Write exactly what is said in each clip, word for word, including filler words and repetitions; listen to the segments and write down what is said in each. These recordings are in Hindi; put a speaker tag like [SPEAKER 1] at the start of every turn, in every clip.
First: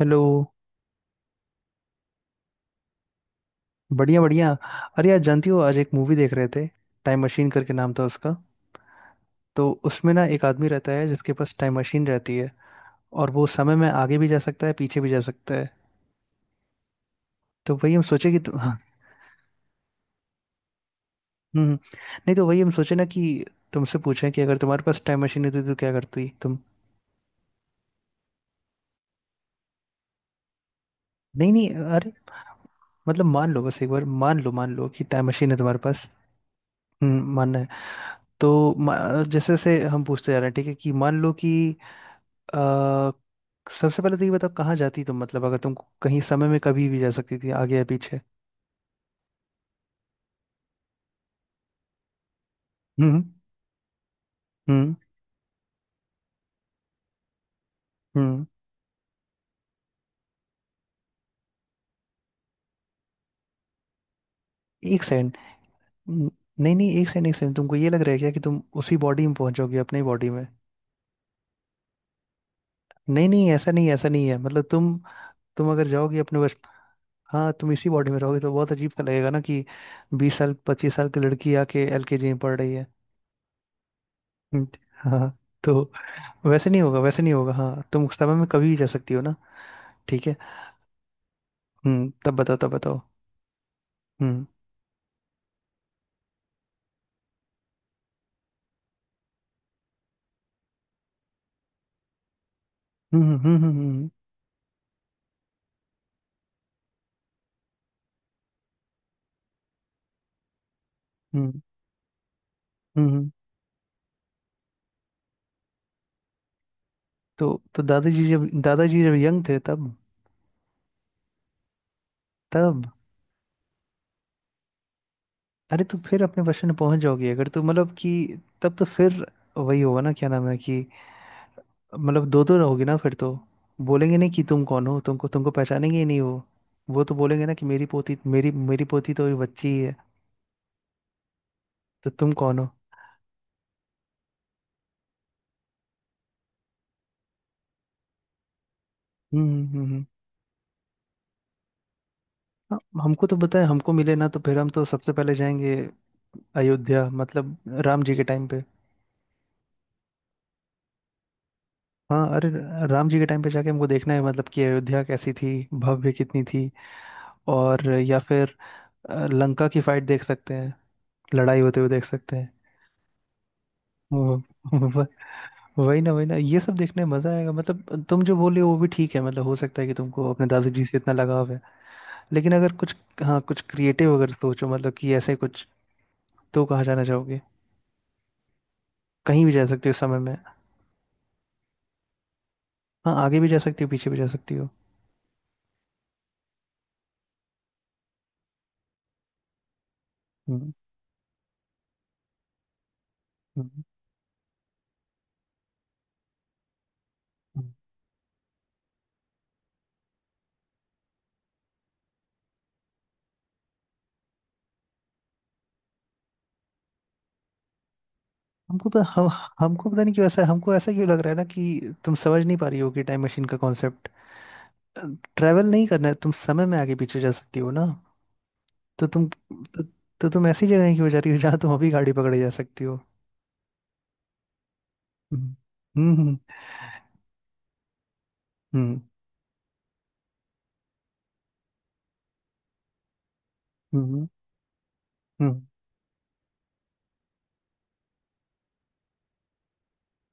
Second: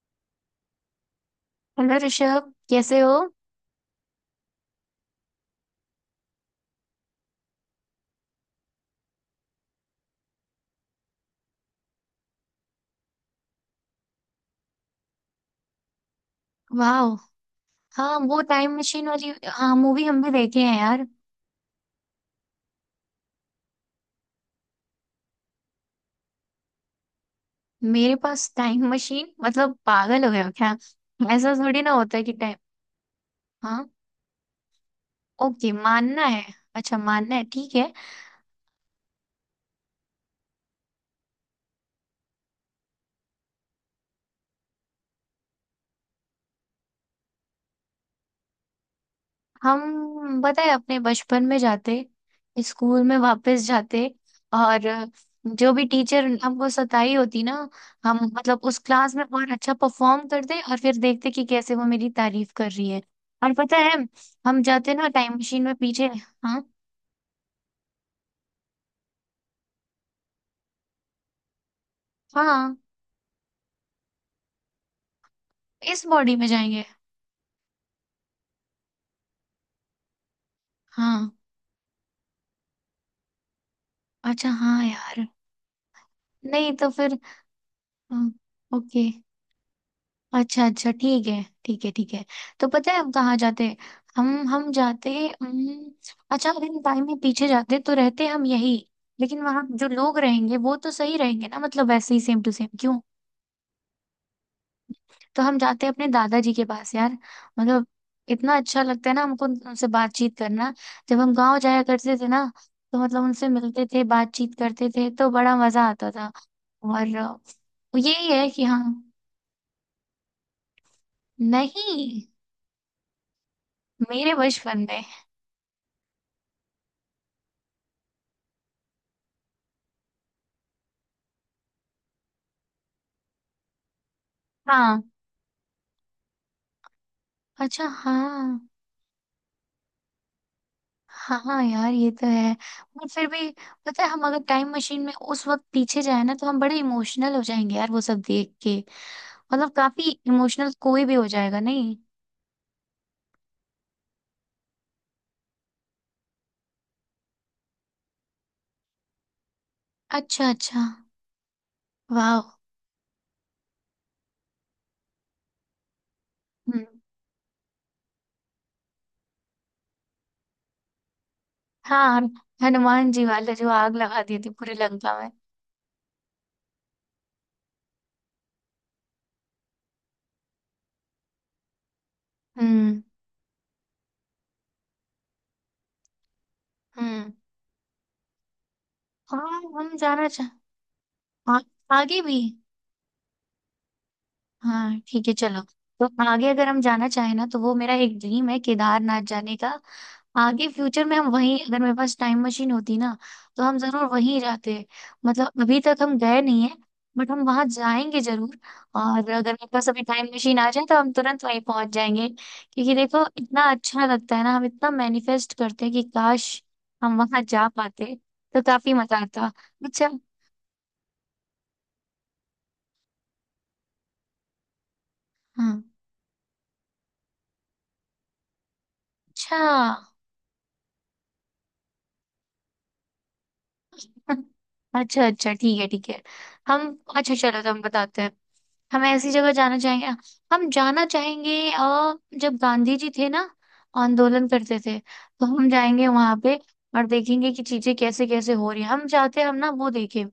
[SPEAKER 1] हेलो।
[SPEAKER 2] हेलो ऋषभ, कैसे हो?
[SPEAKER 1] बढ़िया बढ़िया। अरे यार, जानती हो, आज एक मूवी देख रहे थे। टाइम मशीन करके नाम था उसका। तो उसमें ना एक आदमी रहता है जिसके पास टाइम मशीन रहती है, और वो समय में आगे भी जा सकता है, पीछे भी जा सकता है।
[SPEAKER 2] वाह।
[SPEAKER 1] तो वही हम
[SPEAKER 2] हाँ,
[SPEAKER 1] सोचे कि
[SPEAKER 2] वो
[SPEAKER 1] तु...
[SPEAKER 2] टाइम
[SPEAKER 1] हाँ।
[SPEAKER 2] मशीन वाली, हाँ मूवी हम भी देखे हैं यार।
[SPEAKER 1] हम्म हम्म। नहीं, तो वही हम सोचे ना कि तुमसे पूछें कि अगर तुम्हारे पास टाइम मशीन होती तो क्या करती तुम।
[SPEAKER 2] मेरे पास टाइम मशीन? मतलब पागल हो गए हो क्या?
[SPEAKER 1] नहीं
[SPEAKER 2] ऐसा
[SPEAKER 1] नहीं,
[SPEAKER 2] थोड़ी ना
[SPEAKER 1] अरे,
[SPEAKER 2] होता है कि टाइम।
[SPEAKER 1] मतलब मान लो, बस
[SPEAKER 2] हाँ,
[SPEAKER 1] एक बार मान लो, मान लो कि टाइम मशीन है
[SPEAKER 2] ओके,
[SPEAKER 1] तुम्हारे पास।
[SPEAKER 2] मानना है। अच्छा,
[SPEAKER 1] हम्म,
[SPEAKER 2] मानना है,
[SPEAKER 1] मानना है।
[SPEAKER 2] ठीक है।
[SPEAKER 1] तो मा- जैसे जैसे हम पूछते जा रहे हैं, ठीक है, कि मान लो कि अ, सबसे पहले तो ये बताओ कहाँ जाती तुम, मतलब अगर तुम कहीं समय में कभी भी जा सकती थी, आगे या पीछे।
[SPEAKER 2] हम बताए, अपने बचपन में जाते, स्कूल में
[SPEAKER 1] हम्म
[SPEAKER 2] वापस जाते। और
[SPEAKER 1] हम्म
[SPEAKER 2] जो भी टीचर हमको सताई होती ना, हम
[SPEAKER 1] हम्म।
[SPEAKER 2] मतलब उस क्लास में और अच्छा परफॉर्म करते, और फिर देखते कि कैसे वो मेरी तारीफ कर रही है। और पता है, हम जाते
[SPEAKER 1] एक
[SPEAKER 2] ना टाइम
[SPEAKER 1] सेकंड।
[SPEAKER 2] मशीन में पीछे।
[SPEAKER 1] न-
[SPEAKER 2] हाँ।
[SPEAKER 1] नहीं नहीं, एक सेकंड एक सेकंड, तुमको ये लग रहा है क्या कि तुम उसी बॉडी में पहुंचोगी, अपनी बॉडी में?
[SPEAKER 2] हाँ,
[SPEAKER 1] नहीं नहीं, ऐसा नहीं, ऐसा नहीं है। मतलब तुम तुम अगर
[SPEAKER 2] इस
[SPEAKER 1] जाओगी
[SPEAKER 2] बॉडी
[SPEAKER 1] अपने
[SPEAKER 2] में
[SPEAKER 1] बच
[SPEAKER 2] जाएंगे।
[SPEAKER 1] हाँ, तुम इसी बॉडी में रहोगे तो बहुत अजीब सा लगेगा ना कि बीस साल पच्चीस साल की
[SPEAKER 2] हाँ।
[SPEAKER 1] लड़की आके एलकेजी में पढ़ रही है।
[SPEAKER 2] अच्छा,
[SPEAKER 1] हम्म।
[SPEAKER 2] हाँ यार।
[SPEAKER 1] हाँ। तो वैसे
[SPEAKER 2] नहीं,
[SPEAKER 1] नहीं
[SPEAKER 2] तो
[SPEAKER 1] होगा,
[SPEAKER 2] फिर
[SPEAKER 1] वैसे नहीं होगा। हाँ, तुम उस
[SPEAKER 2] हाँ,
[SPEAKER 1] समय में कभी भी जा
[SPEAKER 2] ओके।
[SPEAKER 1] सकती हो ना। ठीक है।
[SPEAKER 2] अच्छा अच्छा ठीक है। ठीक है
[SPEAKER 1] हम्म,
[SPEAKER 2] ठीक है।
[SPEAKER 1] तब बताओ,
[SPEAKER 2] तो
[SPEAKER 1] तब
[SPEAKER 2] पता है
[SPEAKER 1] बताओ।
[SPEAKER 2] हम कहाँ जाते? हम
[SPEAKER 1] हम्म
[SPEAKER 2] हम जाते। हम्म, अच्छा अगर इन टाइम में पीछे जाते तो रहते हम यही। लेकिन वहां जो लोग रहेंगे वो तो सही रहेंगे ना, मतलब वैसे ही, सेम टू सेम क्यों।
[SPEAKER 1] हम्म हम्म हम्म हम्म
[SPEAKER 2] तो हम जाते हैं अपने दादाजी के पास यार। मतलब इतना अच्छा लगता है ना हमको उन- उनसे बातचीत करना। जब हम
[SPEAKER 1] हम्म
[SPEAKER 2] गांव
[SPEAKER 1] हम्म।
[SPEAKER 2] जाया करते थे ना, तो
[SPEAKER 1] हम्म
[SPEAKER 2] मतलब
[SPEAKER 1] हम्म।
[SPEAKER 2] उनसे मिलते थे, बातचीत करते थे, तो बड़ा मजा आता था। और अ,
[SPEAKER 1] तो तो दादाजी,
[SPEAKER 2] यही
[SPEAKER 1] जब
[SPEAKER 2] है कि हाँ।
[SPEAKER 1] दादाजी जब यंग थे तब,
[SPEAKER 2] नहीं,
[SPEAKER 1] तब,
[SPEAKER 2] मेरे बचपन में।
[SPEAKER 1] अरे तो फिर अपने बचपन में पहुंच जाओगी अगर, तो मतलब कि तब तो फिर वही होगा ना, क्या नाम है कि मतलब दो दो रहोगी ना फिर तो। बोलेंगे नहीं कि तुम कौन हो।
[SPEAKER 2] हाँ।
[SPEAKER 1] तुमको तुमको पहचानेंगे ही नहीं वो। वो तो बोलेंगे ना कि
[SPEAKER 2] अच्छा।
[SPEAKER 1] मेरी पोती, मेरी
[SPEAKER 2] हाँ
[SPEAKER 1] मेरी पोती तो अभी बच्ची ही है,
[SPEAKER 2] हाँ यार,
[SPEAKER 1] तो
[SPEAKER 2] ये तो
[SPEAKER 1] तुम
[SPEAKER 2] है।
[SPEAKER 1] कौन हो?
[SPEAKER 2] पर फिर भी, पता है हम अगर टाइम मशीन में उस वक्त पीछे जाए ना, तो हम बड़े इमोशनल हो जाएंगे यार, वो सब देख के।
[SPEAKER 1] हम्म हम्म
[SPEAKER 2] मतलब
[SPEAKER 1] हम्म। हम्म।
[SPEAKER 2] काफी इमोशनल कोई भी हो जाएगा नहीं?
[SPEAKER 1] हाँ। हमको तो बताए हमको मिले ना, तो फिर हम तो सबसे पहले जाएंगे अयोध्या, मतलब राम जी के टाइम पे।
[SPEAKER 2] अच्छा अच्छा।
[SPEAKER 1] हाँ, अरे,
[SPEAKER 2] वाह।
[SPEAKER 1] राम जी के टाइम पे जाके हमको देखना है, मतलब कि अयोध्या कैसी थी, भव्य कितनी थी।
[SPEAKER 2] हम्म।
[SPEAKER 1] और या फिर अ, लंका की फाइट देख सकते हैं, लड़ाई होते हुए देख
[SPEAKER 2] हाँ, और
[SPEAKER 1] सकते हैं।
[SPEAKER 2] हनुमान जी वाले जो आग लगा दी
[SPEAKER 1] वो-
[SPEAKER 2] थी पूरी
[SPEAKER 1] वो-
[SPEAKER 2] लंका में।
[SPEAKER 1] वही ना, वही ना, ये सब देखने में मजा आएगा। मतलब तुम जो बोले वो भी ठीक है, मतलब हो सकता है कि तुमको अपने दादाजी से इतना लगाव है, लेकिन अगर कुछ,
[SPEAKER 2] हम्म।
[SPEAKER 1] हाँ, कुछ क्रिएटिव अगर सोचो, मतलब कि ऐसे कुछ, तो कहाँ जाना
[SPEAKER 2] हम्म।
[SPEAKER 1] चाहोगे? कहीं भी
[SPEAKER 2] हाँ,
[SPEAKER 1] जा सकते हो
[SPEAKER 2] हम
[SPEAKER 1] समय
[SPEAKER 2] जाना
[SPEAKER 1] में।
[SPEAKER 2] चाह। आ, आगे भी।
[SPEAKER 1] हाँ, आगे भी जा सकती हो, पीछे भी जा सकती हो।
[SPEAKER 2] हाँ ठीक है, चलो। तो आगे अगर हम जाना चाहें ना, तो वो मेरा एक ड्रीम है केदारनाथ जाने का। आगे
[SPEAKER 1] हम्म
[SPEAKER 2] फ्यूचर में हम वहीं, अगर मेरे पास टाइम मशीन होती ना, तो हम
[SPEAKER 1] हम्म।
[SPEAKER 2] जरूर वहीं जाते। मतलब अभी तक हम गए नहीं है, बट हम वहां
[SPEAKER 1] हम्म।
[SPEAKER 2] जाएंगे जरूर। और अगर मेरे पास अभी टाइम मशीन आ जाए, तो हम तुरंत वहीं पहुंच जाएंगे, क्योंकि देखो इतना अच्छा लगता है ना, हम इतना मैनिफेस्ट करते हैं कि काश हम वहां जा पाते, तो
[SPEAKER 1] हमको
[SPEAKER 2] काफी
[SPEAKER 1] पता
[SPEAKER 2] मजा
[SPEAKER 1] हम
[SPEAKER 2] आता।
[SPEAKER 1] हमको पता
[SPEAKER 2] अच्छा।
[SPEAKER 1] नहीं क्यों ऐसा, हमको ऐसा क्यों लग रहा है ना कि तुम समझ नहीं पा रही हो कि टाइम मशीन का कॉन्सेप्ट, ट्रैवल
[SPEAKER 2] हाँ।
[SPEAKER 1] नहीं करना है। तुम समय में आगे पीछे जा सकती हो ना, तो तुम तो,
[SPEAKER 2] अच्छा।
[SPEAKER 1] तो तुम ऐसी जगह क्यों जा रही हो जहाँ तुम अभी गाड़ी पकड़े जा सकती हो?
[SPEAKER 2] अच्छा अच्छा ठीक है ठीक
[SPEAKER 1] हम्म
[SPEAKER 2] है।
[SPEAKER 1] हम्म
[SPEAKER 2] हम। अच्छा चलो तो हम बताते हैं।
[SPEAKER 1] हम्म
[SPEAKER 2] हम ऐसी जगह जाना चाहेंगे। हम जाना चाहेंगे अ, जब गांधी जी थे ना,
[SPEAKER 1] हम्म
[SPEAKER 2] आंदोलन करते थे, तो हम जाएंगे वहां पे और देखेंगे कि चीजें कैसे कैसे हो रही है। हम चाहते हम ना वो देखें,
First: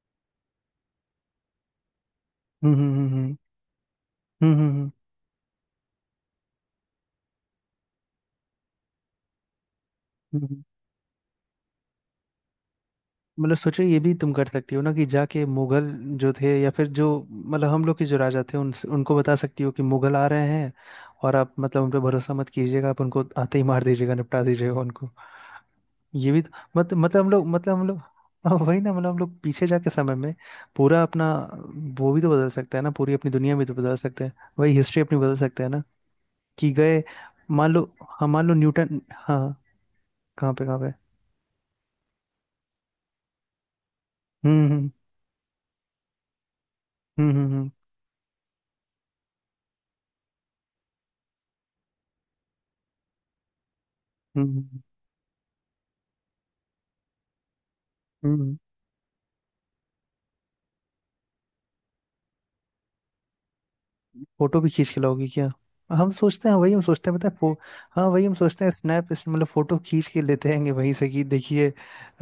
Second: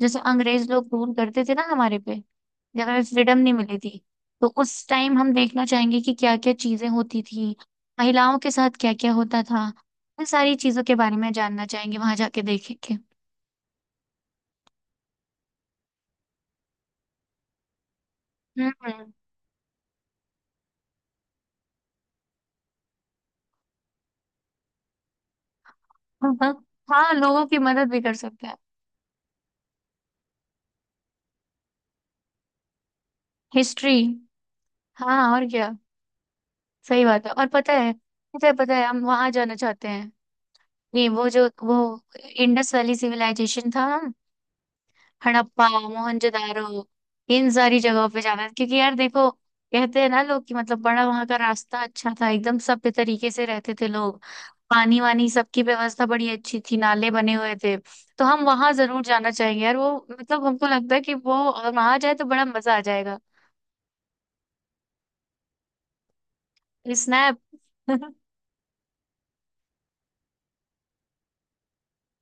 [SPEAKER 2] जैसे अंग्रेज लोग रूल करते थे ना हमारे पे,
[SPEAKER 1] हम्म हम्म
[SPEAKER 2] जब हमें
[SPEAKER 1] हम्म हम्म हम्म
[SPEAKER 2] फ्रीडम नहीं मिली थी। तो
[SPEAKER 1] हम्म हम्म हम्म
[SPEAKER 2] उस
[SPEAKER 1] हम्म
[SPEAKER 2] टाइम हम देखना चाहेंगे कि क्या क्या चीजें होती थी, महिलाओं के साथ क्या क्या होता था। इन सारी
[SPEAKER 1] हम्म।
[SPEAKER 2] चीजों के बारे में जानना चाहेंगे, वहां जाके देखेंगे।
[SPEAKER 1] मतलब सोचो, ये भी तुम कर सकती हो ना कि जाके मुगल जो थे, या फिर जो, मतलब हम लोग के जो राजा थे, उन
[SPEAKER 2] हम्म।
[SPEAKER 1] उनको बता सकती हो कि मुगल आ रहे हैं, और आप, मतलब उन पे भरोसा मत कीजिएगा, आप उनको आते ही मार दीजिएगा, निपटा दीजिएगा उनको। ये भी तो,
[SPEAKER 2] हम्म।
[SPEAKER 1] मत,
[SPEAKER 2] हाँ,
[SPEAKER 1] मतलब हम लोग,
[SPEAKER 2] लोगों की
[SPEAKER 1] मतलब हम
[SPEAKER 2] मदद
[SPEAKER 1] लोग,
[SPEAKER 2] भी कर सकते
[SPEAKER 1] हाँ,
[SPEAKER 2] हैं।
[SPEAKER 1] वही ना, मतलब हम लोग पीछे जाके समय में पूरा अपना, वो भी तो बदल सकता है ना, पूरी अपनी दुनिया भी तो
[SPEAKER 2] हिस्ट्री।
[SPEAKER 1] बदल सकते हैं। वही हिस्ट्री अपनी
[SPEAKER 2] हाँ,
[SPEAKER 1] बदल
[SPEAKER 2] और
[SPEAKER 1] सकते हैं
[SPEAKER 2] क्या।
[SPEAKER 1] ना, कि गए,
[SPEAKER 2] सही बात है। और
[SPEAKER 1] मान
[SPEAKER 2] पता
[SPEAKER 1] लो,
[SPEAKER 2] है,
[SPEAKER 1] हाँ, मान
[SPEAKER 2] पता है
[SPEAKER 1] लो
[SPEAKER 2] पता है
[SPEAKER 1] न्यूटन,
[SPEAKER 2] हम वहां
[SPEAKER 1] हाँ।
[SPEAKER 2] जाना चाहते हैं।
[SPEAKER 1] कहाँ पे, कहाँ पे?
[SPEAKER 2] नहीं, वो जो वो इंडस वैली सिविलाइजेशन था, हम
[SPEAKER 1] हम्म हम्म
[SPEAKER 2] हड़प्पा मोहनजोदारो,
[SPEAKER 1] हम्म हम्म
[SPEAKER 2] इन
[SPEAKER 1] हम्म
[SPEAKER 2] सारी जगहों पे जाना है। क्योंकि यार देखो, कहते हैं ना लोग कि मतलब बड़ा वहां का रास्ता अच्छा था, एकदम सभ्य तरीके से रहते थे लोग,
[SPEAKER 1] हम्म हम्म
[SPEAKER 2] पानी वानी सबकी व्यवस्था बड़ी अच्छी थी, नाले बने हुए थे। तो हम
[SPEAKER 1] हम्म।
[SPEAKER 2] वहां जरूर जाना चाहेंगे यार, वो मतलब हमको लगता है कि वो अगर वहां जाए तो बड़ा मजा आ जाएगा।
[SPEAKER 1] फोटो भी खींच के लाओगी क्या? हम सोचते हैं, वही हम सोचते हैं, पता है,
[SPEAKER 2] स्नैप।
[SPEAKER 1] फो हाँ वही हम सोचते हैं, स्नैप, इस- मतलब फोटो खींच के लेते हैं वहीं से कि देखिए,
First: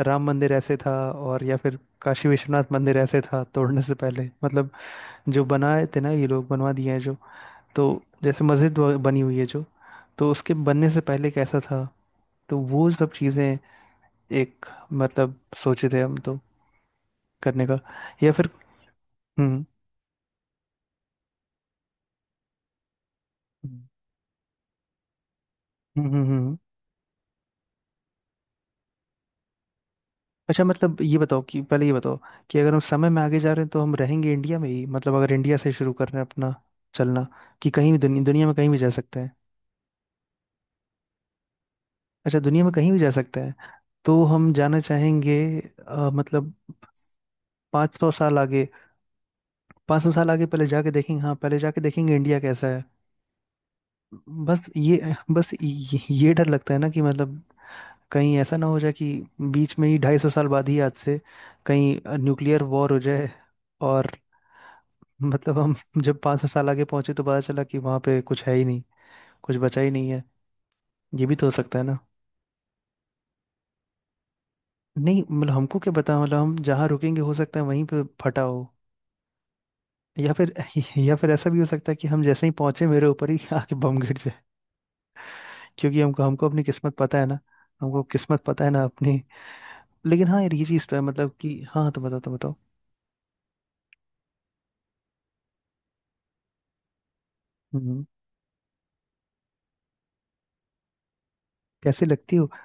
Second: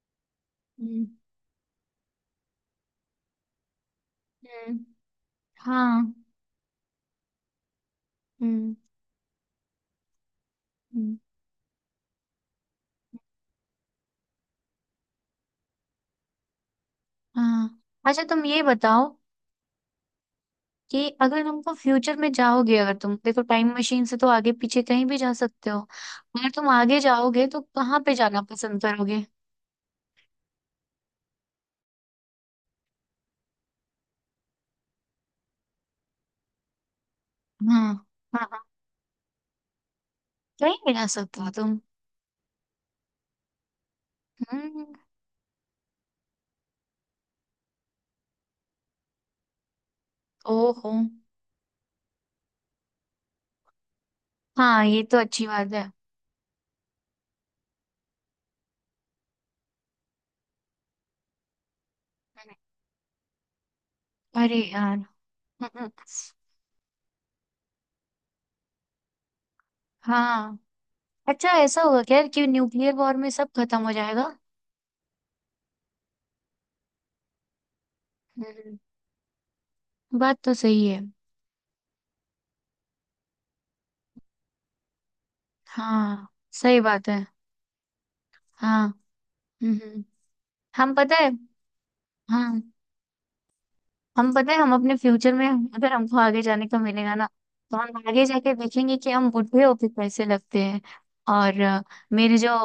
[SPEAKER 1] राम मंदिर ऐसे था,
[SPEAKER 2] हम्म।
[SPEAKER 1] और या फिर काशी विश्वनाथ मंदिर ऐसे था तोड़ने से पहले, मतलब
[SPEAKER 2] हम्म,
[SPEAKER 1] जो बनाए थे ना
[SPEAKER 2] हाँ।
[SPEAKER 1] ये लोग, बनवा दिए हैं जो, तो जैसे
[SPEAKER 2] हम्म
[SPEAKER 1] मस्जिद व- बनी हुई है जो, तो उसके बनने से
[SPEAKER 2] हम्म,
[SPEAKER 1] पहले कैसा था। तो वो सब चीजें एक, मतलब सोचे थे हम तो, करने का।
[SPEAKER 2] हाँ। अच्छा
[SPEAKER 1] या
[SPEAKER 2] तुम
[SPEAKER 1] फिर,
[SPEAKER 2] ये बताओ
[SPEAKER 1] हम्म
[SPEAKER 2] कि अगर तुमको फ्यूचर में जाओगे, अगर तुम देखो टाइम
[SPEAKER 1] हम्म
[SPEAKER 2] मशीन से, तो आगे पीछे कहीं भी जा सकते हो।
[SPEAKER 1] हम्म हम्म हम्म।
[SPEAKER 2] अगर
[SPEAKER 1] हम्म।
[SPEAKER 2] तुम आगे जाओगे तो कहाँ पे जाना पसंद करोगे?
[SPEAKER 1] अच्छा मतलब ये बताओ कि, पहले ये बताओ कि अगर हम समय में आगे जा रहे हैं तो हम रहेंगे इंडिया में ही, मतलब अगर इंडिया से शुरू कर रहे हैं अपना चलना, कि
[SPEAKER 2] हाँ।
[SPEAKER 1] कहीं भी दुनिया, दुनिया
[SPEAKER 2] हाँ।
[SPEAKER 1] में
[SPEAKER 2] हाँ,
[SPEAKER 1] कहीं भी जा सकते हैं?
[SPEAKER 2] कहीं भी जा सकते हो तुम।
[SPEAKER 1] अच्छा, दुनिया में कहीं भी जा सकते हैं, तो हम जाना
[SPEAKER 2] हम्म।
[SPEAKER 1] चाहेंगे अ, मतलब पाँच सौ साल आगे, पाँच सौ साल आगे पहले जाके
[SPEAKER 2] ओहो।
[SPEAKER 1] देखेंगे, हाँ पहले जाके देखेंगे इंडिया कैसा है। बस
[SPEAKER 2] हाँ ये
[SPEAKER 1] ये
[SPEAKER 2] तो अच्छी
[SPEAKER 1] बस
[SPEAKER 2] बात है।
[SPEAKER 1] ये, ये डर लगता है ना कि मतलब कहीं ऐसा ना हो जाए कि बीच में ही, ढाई सौ साल बाद ही आज से, कहीं न्यूक्लियर वॉर हो जाए, और
[SPEAKER 2] अरे यार।
[SPEAKER 1] मतलब हम
[SPEAKER 2] हम्म,
[SPEAKER 1] जब पाँच सात साल आगे पहुंचे तो पता चला कि वहां पे कुछ है ही नहीं, कुछ बचा ही नहीं है।
[SPEAKER 2] हाँ।
[SPEAKER 1] ये भी तो हो
[SPEAKER 2] अच्छा
[SPEAKER 1] सकता
[SPEAKER 2] ऐसा
[SPEAKER 1] है ना।
[SPEAKER 2] होगा क्या कि न्यूक्लियर वॉर में सब खत्म हो जाएगा?
[SPEAKER 1] नहीं मतलब हमको क्या पता, मतलब हम जहाँ रुकेंगे हो सकता है वहीं पे फटा हो,
[SPEAKER 2] हम्म।
[SPEAKER 1] या
[SPEAKER 2] बात
[SPEAKER 1] फिर
[SPEAKER 2] तो सही है।
[SPEAKER 1] या फिर ऐसा भी हो सकता है कि हम जैसे ही पहुंचे, मेरे ऊपर ही आके बम गिर जाए, क्योंकि हमको,
[SPEAKER 2] हाँ।
[SPEAKER 1] हमको अपनी
[SPEAKER 2] सही
[SPEAKER 1] किस्मत
[SPEAKER 2] बात
[SPEAKER 1] पता है
[SPEAKER 2] है।
[SPEAKER 1] ना। हमको किस्मत पता है ना
[SPEAKER 2] हाँ।
[SPEAKER 1] अपनी।
[SPEAKER 2] हम्म।
[SPEAKER 1] लेकिन हाँ यार, ये चीज़
[SPEAKER 2] हम
[SPEAKER 1] तो है
[SPEAKER 2] पता है
[SPEAKER 1] मतलब कि, हाँ, तो बताओ, तो बताओ।
[SPEAKER 2] हाँ हम पता है हम अपने फ्यूचर में, अगर हमको आगे जाने का मिलेगा ना, तो
[SPEAKER 1] हम्म।
[SPEAKER 2] हम आगे जाके देखेंगे कि हम बुढ़े होके कैसे लगते हैं। और अ,
[SPEAKER 1] कैसे लगती
[SPEAKER 2] मेरे
[SPEAKER 1] हो?
[SPEAKER 2] जो,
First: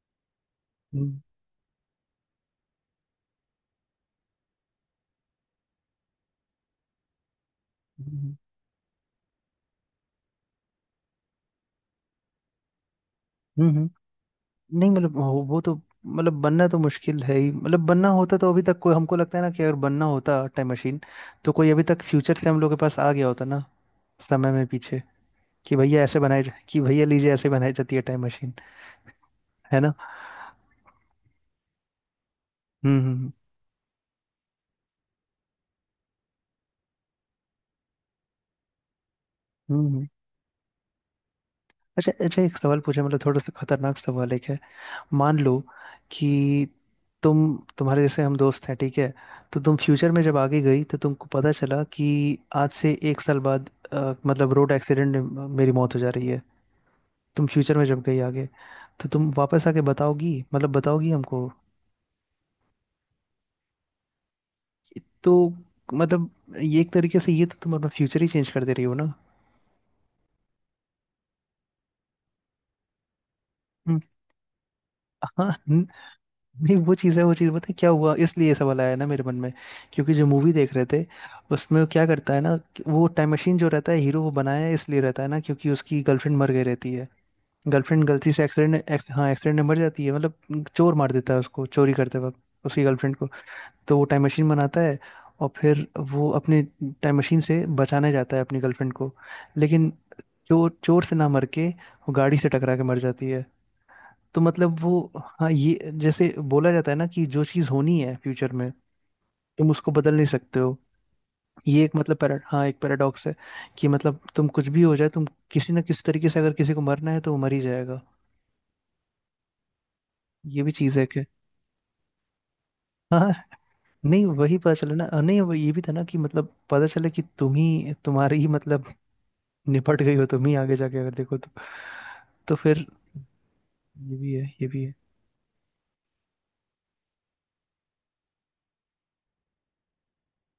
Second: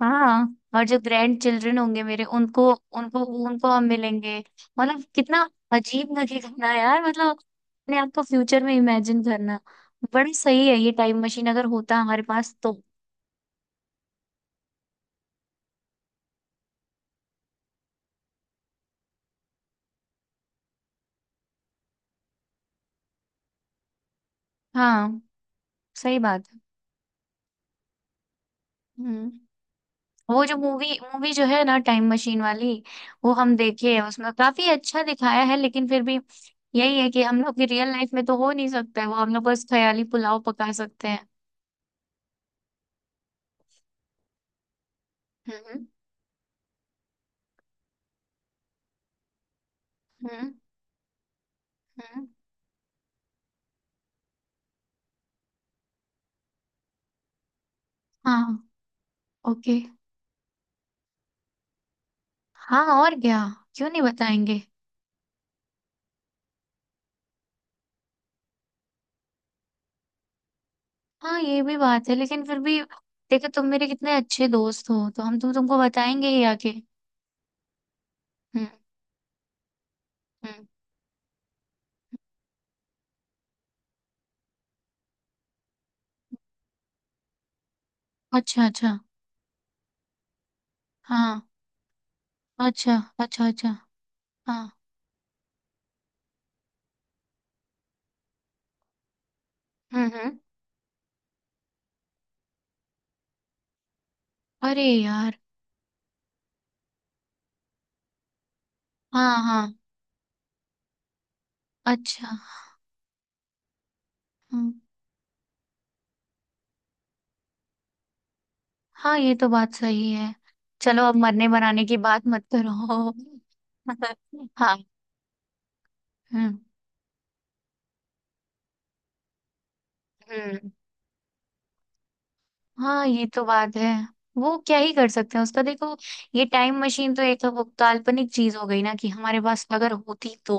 [SPEAKER 2] हाँ, और जो
[SPEAKER 1] हम्म
[SPEAKER 2] ग्रैंड चिल्ड्रन होंगे मेरे, उनको, उनको उनको हम मिलेंगे। मतलब कितना अजीब लगेगा ना यार, मतलब अपने आप को
[SPEAKER 1] हम्म
[SPEAKER 2] फ्यूचर में इमेजिन करना। बड़ी सही है ये टाइम मशीन, अगर होता हमारे पास तो।
[SPEAKER 1] हम्म। हम्म। नहीं मतलब, हो- वो तो, मतलब बनना तो मुश्किल है ही, मतलब बनना होता तो अभी तक कोई, हमको लगता है ना कि अगर बनना होता टाइम मशीन, तो कोई अभी तक फ्यूचर से हम लोग के पास आ गया होता ना, समय में पीछे,
[SPEAKER 2] हाँ
[SPEAKER 1] कि भैया
[SPEAKER 2] सही
[SPEAKER 1] ऐसे बनाई,
[SPEAKER 2] बात है।
[SPEAKER 1] कि भैया लीजिए, ऐसे बनाई जाती है टाइम मशीन।
[SPEAKER 2] हम्म।
[SPEAKER 1] है ना?
[SPEAKER 2] वो जो मूवी मूवी जो है ना टाइम मशीन वाली,
[SPEAKER 1] हम्म हम्म
[SPEAKER 2] वो हम देखे हैं, उसमें काफी अच्छा दिखाया है। लेकिन फिर भी यही है कि हम लोग की रियल लाइफ में तो हो नहीं सकता है वो, हम लोग बस
[SPEAKER 1] हम्म हम्म।
[SPEAKER 2] ख्याली
[SPEAKER 1] हम्म।
[SPEAKER 2] पुलाव पका सकते हैं।
[SPEAKER 1] अच्छा अच्छा, एक सवाल पूछे, मतलब थोड़ा सा खतरनाक सवाल एक है। मान लो
[SPEAKER 2] हम्म।
[SPEAKER 1] कि, तुम, तुम्हारे जैसे हम दोस्त हैं, ठीक है, तो तुम फ्यूचर में जब
[SPEAKER 2] हम्म।
[SPEAKER 1] आगे गई तो तुमको पता चला कि
[SPEAKER 2] हम्म।
[SPEAKER 1] आज से एक साल बाद अ, मतलब रोड एक्सीडेंट में मेरी मौत हो जा रही है। तुम फ्यूचर में जब गई
[SPEAKER 2] हाँ।
[SPEAKER 1] आगे, तो तुम वापस
[SPEAKER 2] ओके।
[SPEAKER 1] आके बताओगी, मतलब बताओगी हमको?
[SPEAKER 2] हाँ और क्या, क्यों नहीं बताएंगे।
[SPEAKER 1] तो मतलब, ये एक तरीके से, ये तो तुम अपना फ्यूचर ही चेंज कर दे रही हो ना।
[SPEAKER 2] हाँ ये भी बात है, लेकिन फिर भी देखो, तुम मेरे
[SPEAKER 1] हम्म।
[SPEAKER 2] कितने अच्छे दोस्त हो, तो हम
[SPEAKER 1] हाँ।
[SPEAKER 2] तुम तुमको बताएंगे ही आके।
[SPEAKER 1] नहीं, वो चीज़ है, वो चीज़ पता है क्या हुआ, इसलिए ये
[SPEAKER 2] हम्म।
[SPEAKER 1] सवाल आया ना मेरे मन में, क्योंकि जो मूवी
[SPEAKER 2] हम्म।
[SPEAKER 1] देख रहे थे, उसमें वो क्या करता है ना, कि वो, टाइम मशीन जो रहता है हीरो, वो बनाया इसलिए रहता है ना, क्योंकि उसकी गर्लफ्रेंड मर गई रहती है। गर्लफ्रेंड गलती से
[SPEAKER 2] अच्छा
[SPEAKER 1] एक्सीडेंट,
[SPEAKER 2] अच्छा।
[SPEAKER 1] एक्स, हाँ एक्सीडेंट में मर जाती है, मतलब चोर मार देता है
[SPEAKER 2] हाँ।
[SPEAKER 1] उसको चोरी करते वक्त, उसकी
[SPEAKER 2] अच्छा
[SPEAKER 1] गर्लफ्रेंड को।
[SPEAKER 2] अच्छा अच्छा।
[SPEAKER 1] तो वो टाइम मशीन
[SPEAKER 2] हाँ।
[SPEAKER 1] बनाता है, और फिर वो अपने टाइम मशीन से बचाने जाता है अपनी गर्लफ्रेंड को। लेकिन
[SPEAKER 2] हम्म। हम्म।
[SPEAKER 1] चोर चोर से ना मर के वो गाड़ी से टकरा के मर जाती है। तो मतलब
[SPEAKER 2] अरे
[SPEAKER 1] वो,
[SPEAKER 2] यार।
[SPEAKER 1] हाँ, ये जैसे बोला जाता है ना कि जो चीज़ होनी है फ्यूचर में,
[SPEAKER 2] हाँ
[SPEAKER 1] तुम
[SPEAKER 2] हाँ।
[SPEAKER 1] उसको बदल नहीं सकते हो। ये एक, मतलब पैरा
[SPEAKER 2] अच्छा।
[SPEAKER 1] हाँ, एक पैराडॉक्स है, कि मतलब तुम कुछ
[SPEAKER 2] हम्म,
[SPEAKER 1] भी हो जाए, तुम किसी ना किसी तरीके से, अगर किसी को मरना है तो वो मर ही जाएगा।
[SPEAKER 2] हाँ ये तो बात सही है।
[SPEAKER 1] ये भी चीज़ है
[SPEAKER 2] चलो, अब
[SPEAKER 1] कि,
[SPEAKER 2] मरने बनाने की बात मत करो।
[SPEAKER 1] हाँ, नहीं, वही पता
[SPEAKER 2] हाँ।
[SPEAKER 1] चले ना, नहीं, वो ये भी था ना कि मतलब
[SPEAKER 2] हम्म।
[SPEAKER 1] पता चले कि तुम ही, तुम्हारी ही मतलब निपट गई हो तुम ही,
[SPEAKER 2] हम्म।
[SPEAKER 1] आगे जाके अगर देखो तो तो फिर,
[SPEAKER 2] हाँ ये तो बात है।
[SPEAKER 1] ये भी है,
[SPEAKER 2] वो
[SPEAKER 1] ये
[SPEAKER 2] क्या
[SPEAKER 1] भी
[SPEAKER 2] ही
[SPEAKER 1] है।
[SPEAKER 2] कर सकते हैं उसका, देखो, ये टाइम मशीन तो एक वो काल्पनिक चीज हो गई ना, कि हमारे पास अगर होती तो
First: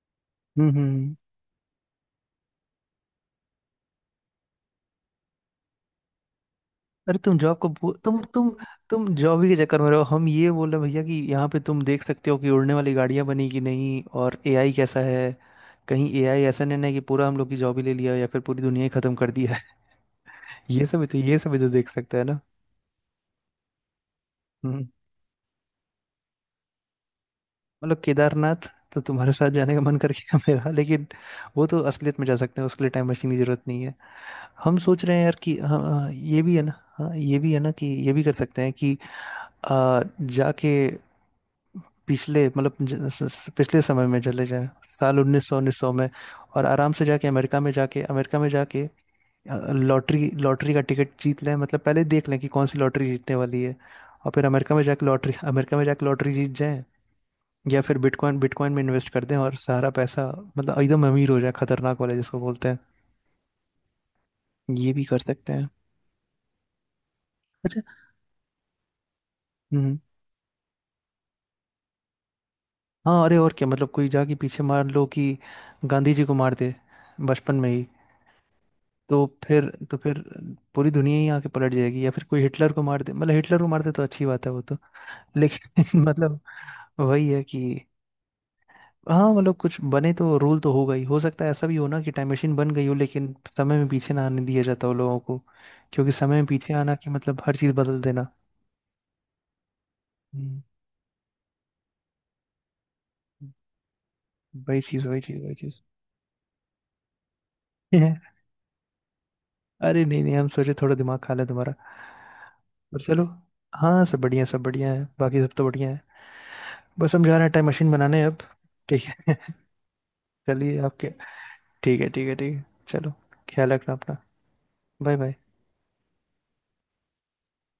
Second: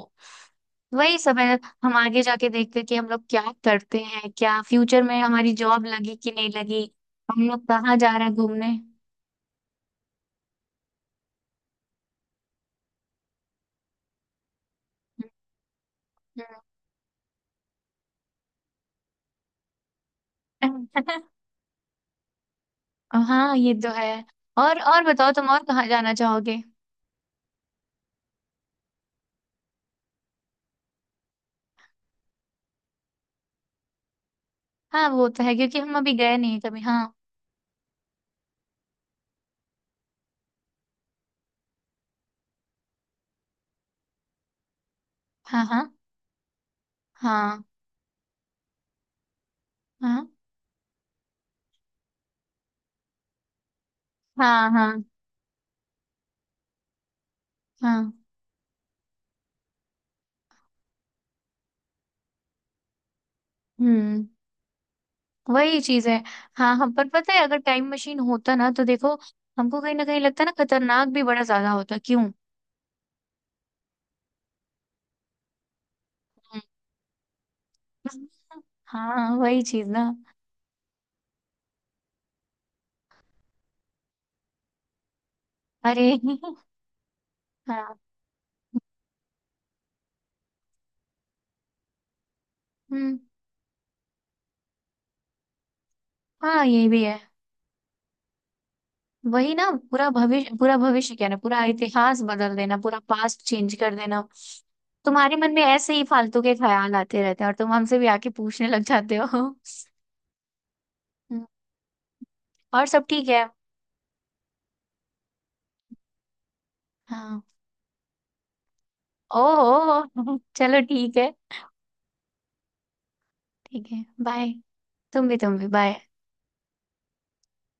[SPEAKER 1] हम्म हम्म हम्म।
[SPEAKER 2] वही समय, हम आगे जाके देखते कि हम लोग क्या करते हैं, क्या फ्यूचर में हमारी जॉब लगी कि नहीं लगी,
[SPEAKER 1] अरे तुम
[SPEAKER 2] हम
[SPEAKER 1] जॉब
[SPEAKER 2] लोग
[SPEAKER 1] को, भू-
[SPEAKER 2] कहाँ जा
[SPEAKER 1] तुम
[SPEAKER 2] रहे हैं
[SPEAKER 1] तुम
[SPEAKER 2] घूमने।
[SPEAKER 1] तुम जॉब ही के चक्कर में रहो। हम ये बोल रहे हैं भैया कि यहाँ पे तुम देख सकते हो कि उड़ने वाली गाड़ियाँ बनी कि नहीं, और एआई कैसा है। कहीं एआई ऐसा नहीं ना है कि पूरा हम लोग की जॉब ही ले लिया, या फिर पूरी दुनिया ही खत्म कर दिया है। ये
[SPEAKER 2] हम्म।
[SPEAKER 1] सब भी तो ये सब भी तो देख सकते हैं ना।
[SPEAKER 2] हाँ ये तो है। और
[SPEAKER 1] हम्म।
[SPEAKER 2] और बताओ तुम, और कहाँ जाना चाहोगे?
[SPEAKER 1] मतलब केदारनाथ तो तुम्हारे साथ जाने का मन कर गया मेरा, लेकिन वो तो असलियत में जा सकते हैं, उसके लिए टाइम मशीन की जरूरत नहीं है। हम सोच
[SPEAKER 2] हाँ
[SPEAKER 1] रहे हैं
[SPEAKER 2] वो
[SPEAKER 1] यार
[SPEAKER 2] तो है,
[SPEAKER 1] कि हाँ
[SPEAKER 2] क्योंकि हम
[SPEAKER 1] हाँ,
[SPEAKER 2] अभी गए
[SPEAKER 1] ये भी
[SPEAKER 2] नहीं
[SPEAKER 1] है ना,
[SPEAKER 2] कभी। हाँ।
[SPEAKER 1] हाँ ये भी है ना कि ये भी कर सकते हैं कि आ, जाके पिछले, मतलब ज- स- स- पिछले समय में चले जाएं साल उन्नीस सौ,
[SPEAKER 2] हाँ।
[SPEAKER 1] उन्नीस
[SPEAKER 2] हाँ।
[SPEAKER 1] सौ में, और आराम से जाके अमेरिका
[SPEAKER 2] हाँ।
[SPEAKER 1] में जाके, अमेरिका में जाके लॉटरी,
[SPEAKER 2] हाँ।
[SPEAKER 1] लॉटरी का टिकट जीत लें, मतलब पहले ही देख लें कि कौन सी लॉटरी जीतने वाली है, और फिर
[SPEAKER 2] हाँ।
[SPEAKER 1] अमेरिका में
[SPEAKER 2] हाँ।
[SPEAKER 1] जाके लॉटरी, अमेरिका में जाके लॉटरी जीत जाएं, या फिर
[SPEAKER 2] हाँ।
[SPEAKER 1] बिटकॉइन, बिटकॉइन में इन्वेस्ट कर दें, और सारा पैसा, मतलब एकदम अमीर हो जाए, खतरनाक वाले जिसको बोलते हैं।
[SPEAKER 2] हम्म।
[SPEAKER 1] ये भी कर सकते हैं।
[SPEAKER 2] वही चीज है। हाँ, हम पर पता है अगर
[SPEAKER 1] अच्छा।
[SPEAKER 2] टाइम मशीन होता ना, तो देखो हमको कहीं
[SPEAKER 1] हम्म।
[SPEAKER 2] ना कहीं लगता ना, खतरनाक भी बड़ा ज्यादा होता क्यों।
[SPEAKER 1] हाँ अरे, और क्या, मतलब कोई जाके पीछे मार लो कि गांधी जी को मार
[SPEAKER 2] हम्म।
[SPEAKER 1] दे बचपन में ही, तो
[SPEAKER 2] हाँ वही
[SPEAKER 1] फिर,
[SPEAKER 2] चीज
[SPEAKER 1] तो
[SPEAKER 2] ना।
[SPEAKER 1] फिर पूरी दुनिया ही आके पलट जाएगी, या फिर कोई हिटलर को मार दे, मतलब हिटलर को मार दे तो अच्छी बात है वो तो, लेकिन
[SPEAKER 2] अरे।
[SPEAKER 1] मतलब वही है कि,
[SPEAKER 2] हाँ।
[SPEAKER 1] हाँ मतलब कुछ बने तो रूल तो होगा ही। हो सकता है ऐसा भी हो ना कि टाइम मशीन बन गई हो,
[SPEAKER 2] हम्म।
[SPEAKER 1] लेकिन समय में पीछे ना आने दिया जाता हो लोगों को, क्योंकि समय में
[SPEAKER 2] हाँ
[SPEAKER 1] पीछे
[SPEAKER 2] ये
[SPEAKER 1] आना
[SPEAKER 2] भी
[SPEAKER 1] कि
[SPEAKER 2] है।
[SPEAKER 1] मतलब हर चीज़ बदल देना।
[SPEAKER 2] वही ना, पूरा भविष्य
[SPEAKER 1] हम्म।
[SPEAKER 2] पूरा भविष्य क्या ना, पूरा इतिहास बदल देना, पूरा पास्ट चेंज कर देना।
[SPEAKER 1] वही चीज़ वही
[SPEAKER 2] तुम्हारे
[SPEAKER 1] चीज़ वही
[SPEAKER 2] मन में
[SPEAKER 1] चीज़।
[SPEAKER 2] ऐसे ही फालतू के ख्याल आते रहते हैं, और तुम हमसे भी आके पूछने लग जाते हो। हम्म,
[SPEAKER 1] अरे नहीं नहीं, हम सोचे थोड़ा दिमाग खा ले तुम्हारा।
[SPEAKER 2] और
[SPEAKER 1] पर
[SPEAKER 2] सब
[SPEAKER 1] चलो,
[SPEAKER 2] ठीक है?
[SPEAKER 1] हाँ सब बढ़िया, सब बढ़िया है, बाकी सब तो बढ़िया है। बस हम जा रहे
[SPEAKER 2] हाँ।
[SPEAKER 1] हैं टाइम मशीन बनाने अब। ठीक है।
[SPEAKER 2] ओह
[SPEAKER 1] चलिए
[SPEAKER 2] चलो,
[SPEAKER 1] आपके,
[SPEAKER 2] ठीक है।
[SPEAKER 1] ठीक है ठीक है ठीक है, चलो, ख्याल
[SPEAKER 2] ठीक
[SPEAKER 1] रखना
[SPEAKER 2] है,
[SPEAKER 1] अपना।
[SPEAKER 2] बाय।
[SPEAKER 1] बाय
[SPEAKER 2] तुम भी,
[SPEAKER 1] बाय।
[SPEAKER 2] तुम भी बाय।